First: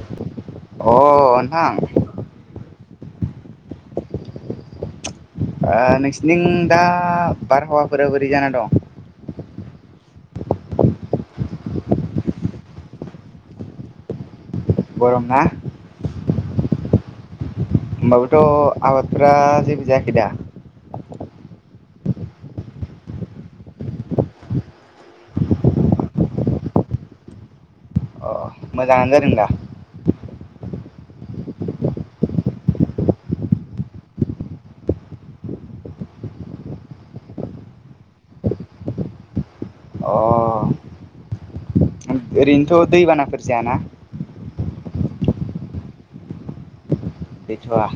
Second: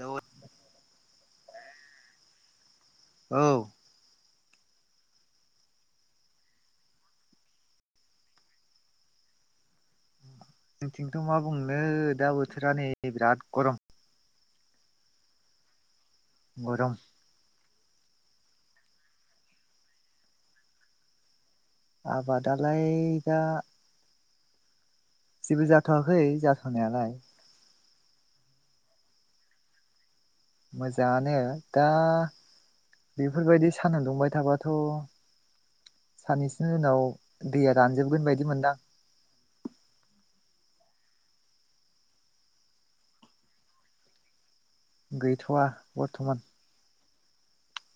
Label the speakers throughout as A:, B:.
A: Hello
B: अ ओनथां
A: औ।
B: नोंसिनिथिं दा बारहावाफोरा बोरै जाना दं?
A: जोंनिथिंथ' मा बुंनो दा बोथोरा नै बिराद गर'म।
B: गर'मना?
A: गर'म।
B: होमबाबोथ' आबादफ्रा जेबो जायाखै दा?
A: आबादालाय दा जेबो जाथ'वाखै जाथ'नायालाय
B: अ मोजाङानो जादों दा?
A: मोजांङानो दा बेफोरबायदि साना दुंबाय थाबाथ' साननैसोनि उनाव दैया रानजोबगोन बायदि मोनदां
B: अ ओरैनोथ' दैबानाफोर जायाना?
A: गैथ'वा बर्थमान
B: गैथ'वा?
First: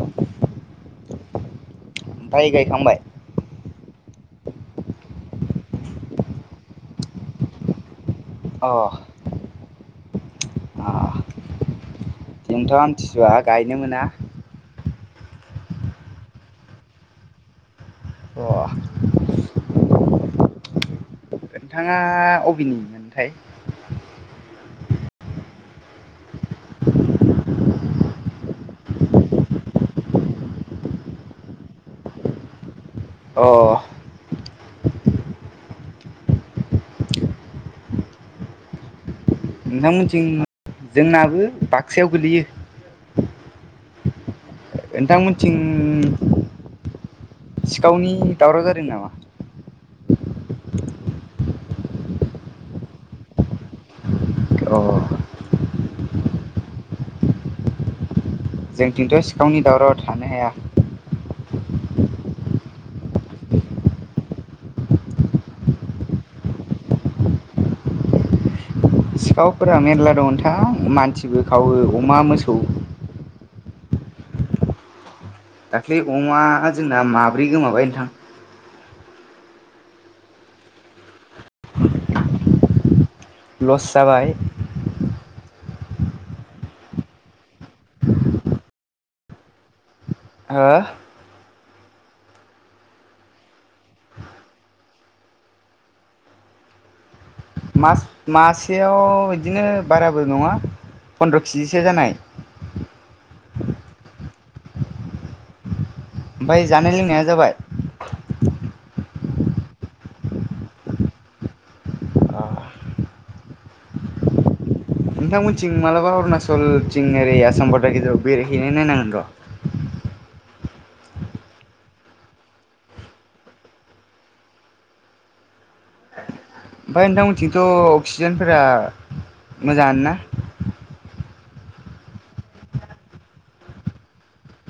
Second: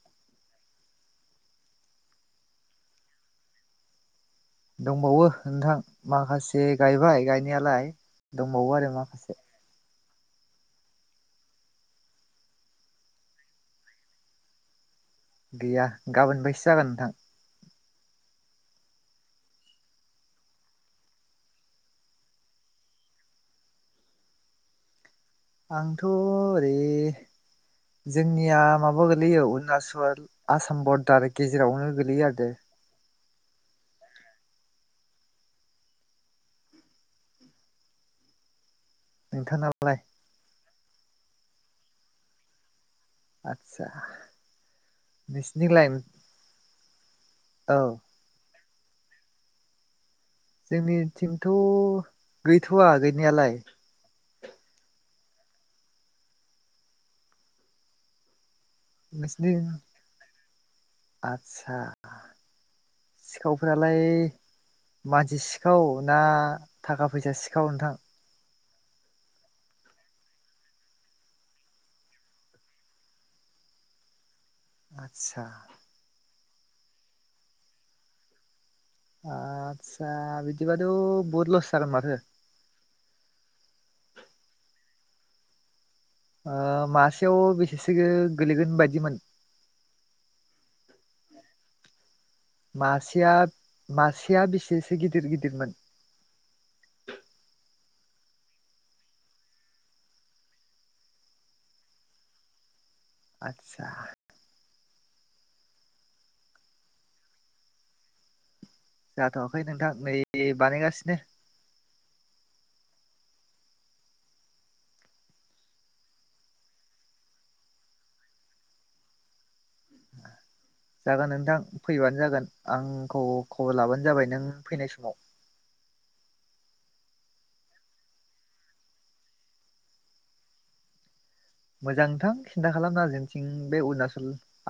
B: ओमफ्राय गायखांबाय?
A: दंबावो नोंथां माखासे गायबाय गायनायालाय।
B: अ
A: दंबावो आरो माखासे
B: दिनैथ' आमथिसुवा गायनो मोना
A: गैया गाबोन फायसो जागोन नोंथां
B: अ नोंथाङा अबिनि मोनथाय?
A: आंथ' ओरै जोंनिया माबा गोलैयो अरुणाचल आसाम बरदार गेजेरावनो गोलैयो आरो दे
B: अ
A: नोंथांनालाय
B: नोंथांमोनथिं जोंनाबो बाक्सायाव गोलैयो
A: सा
B: नोंथांमोनथिं
A: नोंसिनि लाइ
B: सिखावनि दावराव जादों नामा?
A: जोंनिथिंथ' गैथ'वा गैनायालाय
B: अ जोंथिंथ'
A: नोंसिनि
B: सिखावनि दावरावआ थानो हाया
A: आस्सा सिखावफोरालाय मानसि सिखाव ना थाखा फैसा सिखाव नोंथां?
B: सिखावफोरा मेरला दं नोंथां मानसिबो खावो अमा मोसौ
A: आतसा
B: दाख्लै अमा जोंना माब्रै गोमाबाय नोंथां
A: आतसा बिदि बाथ' बुहुद लस जागोन माथो
B: लस जाबाय
A: ओ मासेयाव बेसेसो गोलैगोन बायदिमोन?
B: हो
A: मासेया मासेया बेसेसो गिदिर गिदिरमोन?
B: मास-मासेयाव बिदिनो बाराबो नङा फन्द्र' किजिसो जानाय
A: आतसा
B: ओमफय जानाय लोंनाया जाबाय?
A: जाथ'वाखै नोंथां नै बानायगासिनो
B: नोंथांमोनथिं मालाबा अरुणाचल थिं ओरै आसाम बरदार गेजेराव बेरायहैनाय नायनांगोन र' [inaudible]
A: जागोन नोंथां फैबानो जागोन आंखौ खबर लाबानो जाबाय नों फैनाय समाव
B: ओमफाय नोंथांमोनथिंथ' अक्सिजेनफोरा मोजांआनो ना?
A: मोजां नोंथां सिनथा खालामनांआ जोंनिथिं बे अरुणाचल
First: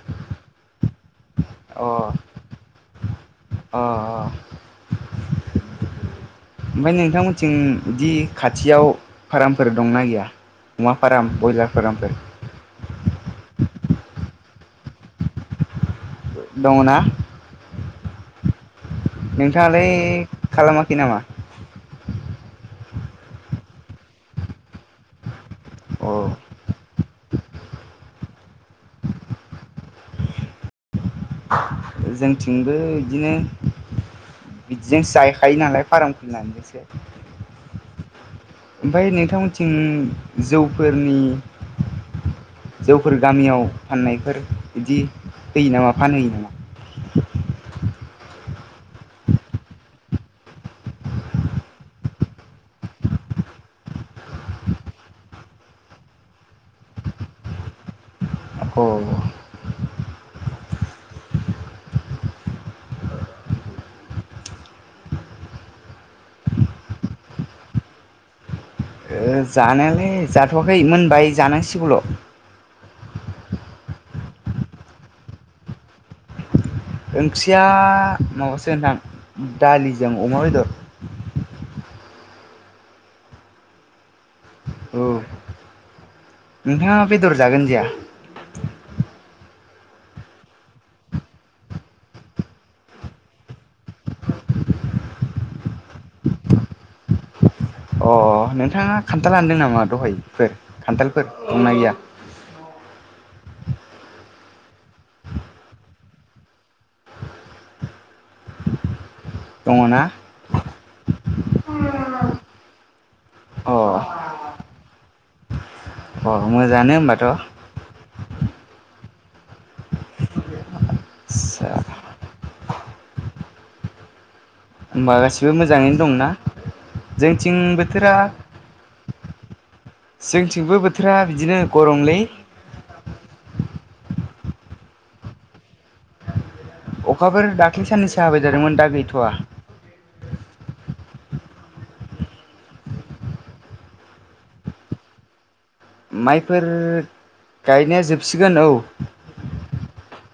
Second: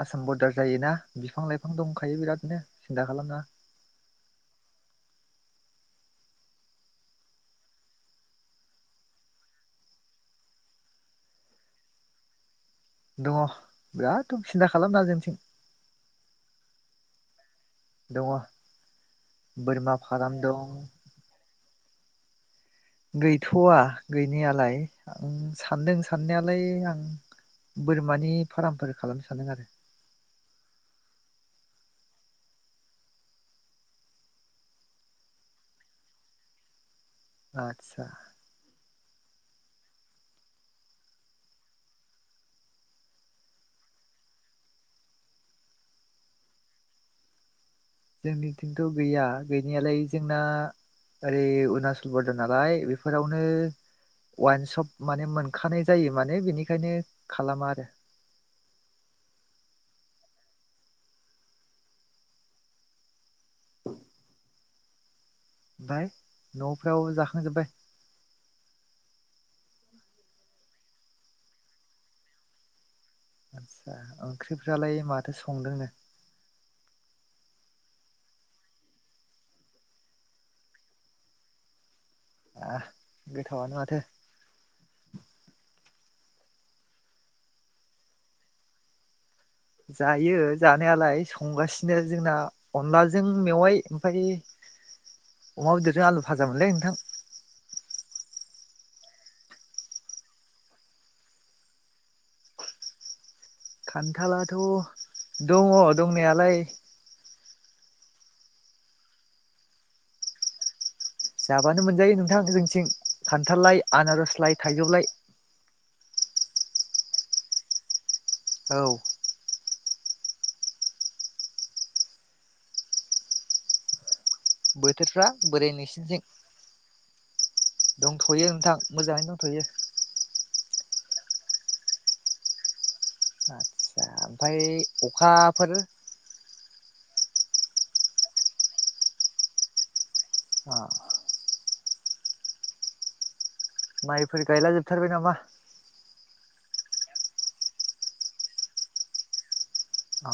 A: आसाम बरदार जायोना बिफां लाइफां दं दंखायो बिरादनो सिन्था खालाम नाङा
B: ओ ओ ओमफाय नोंथांमोनथिं दि खाथियाव फार्मफोर दंना गैया? अमा फाराम बयलार फारामफोर
A: दं बिराद दं सिन्था खालामनाङा जोंनिथिं
B: दङना?
A: दङो
B: नोंथाङालाय खालामाखै नामा?
A: गैथ'आ गैनायालाय आं सानदों
B: अ
A: साननायालाय आं बोरमानि फार्मफोर खालामनो सानदों आरो
B: जोंथिंबो इदिनो बिदिजोंसो जाखायो नालाय फार्म खुलिनानैसो
A: आदसा
B: ओमफ्राय नोंथांमोनथिं जौफोरनि जौफोर गामियाव फाननायफोर इदि होयो नामा फानहोयो नामा? [unintelligible]
A: जोंनिथिंथ' गैया गैनायालाय जोंना ओरै अरुणाचल बरदार नालाय बेफोरावनो वाइनसप माने मोनखानाय जायो माने बिनिखायनो खालामा आरो
B: अ ओ
A: आमफाय न'फ्राव जाखांजोब्बाय
B: ओ जानायालाय जाथ'वाखै मोनबाय जानांसिगौल'
A: आटसा ओंख्रिफ्रालाय माथो संदोंनो
B: ओंख्रिया माबासो नोंथां दालिजों अमा बेदर
A: ओह गोथावानो माथो
B: नोंथांआ बेदर जागोन जाया
A: जायो जानायालाय संगासिनो जोंना अनलाजों मेवाय आमफाय अमा बेदरजों आलु भाजामोनलै नोंथां
B: ओ नोंथांआ खान्थाल हानदों नामा दहायफोर खान्थालफोर दंना गैया
A: खान्थालाथ' दङ दंनायालाय
B: दंना
A: जाबानो मोनजायो नोंथां जोंनिथिं
B: अ
A: खान्थाललाय आनारसलाय थाइजौलाय
B: अ मोजाङानो होनोमबाथ'
A: औ
B: आदसा होमबा
A: बोथोरफ्रा
B: गासिबो
A: बोरै
B: मोजाङैनो
A: नोंसिनिथिं
B: दंना जोंथिं बोथोरा
A: दंथ'यो नोंथां मोजाङैनो दं थ'यो
B: जोंथिंबो बोथोरा बिदिनो गरमलै
A: आदसा आमफाय अखाफोर
B: अखाफोर दाख्लै साननैसो हाबाया थादोंमोन दा गैथ'वा
A: आ माइफोर गायला जोबथारबाय नामा
B: माइफोर गायनाया जोबसिगोन औ
A: अ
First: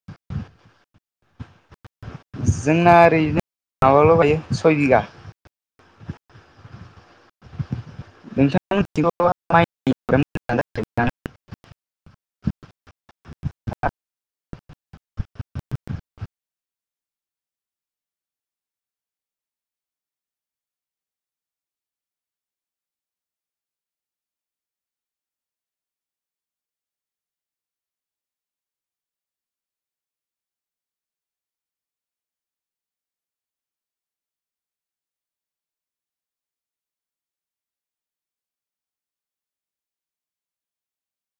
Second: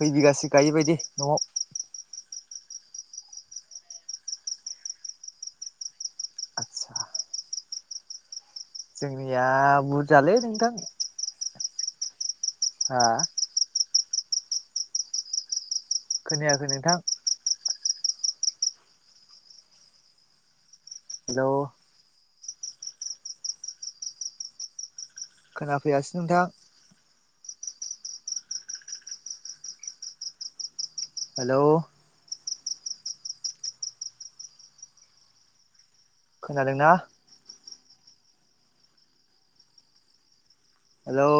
A: खै बिगासो गायो बायदि न'आव
B: जोंना ओरैनो माबाल' बायो सय भिगा
A: आदसा जोंनिया
B: नोंसांथिथ'
A: बुरजालै नोंथां
B: [inaudible]
A: हो खोनायाखै नोंथां हेल' खोनाफैयासै नोंथां हेलौ खोनादोंना? हेलौ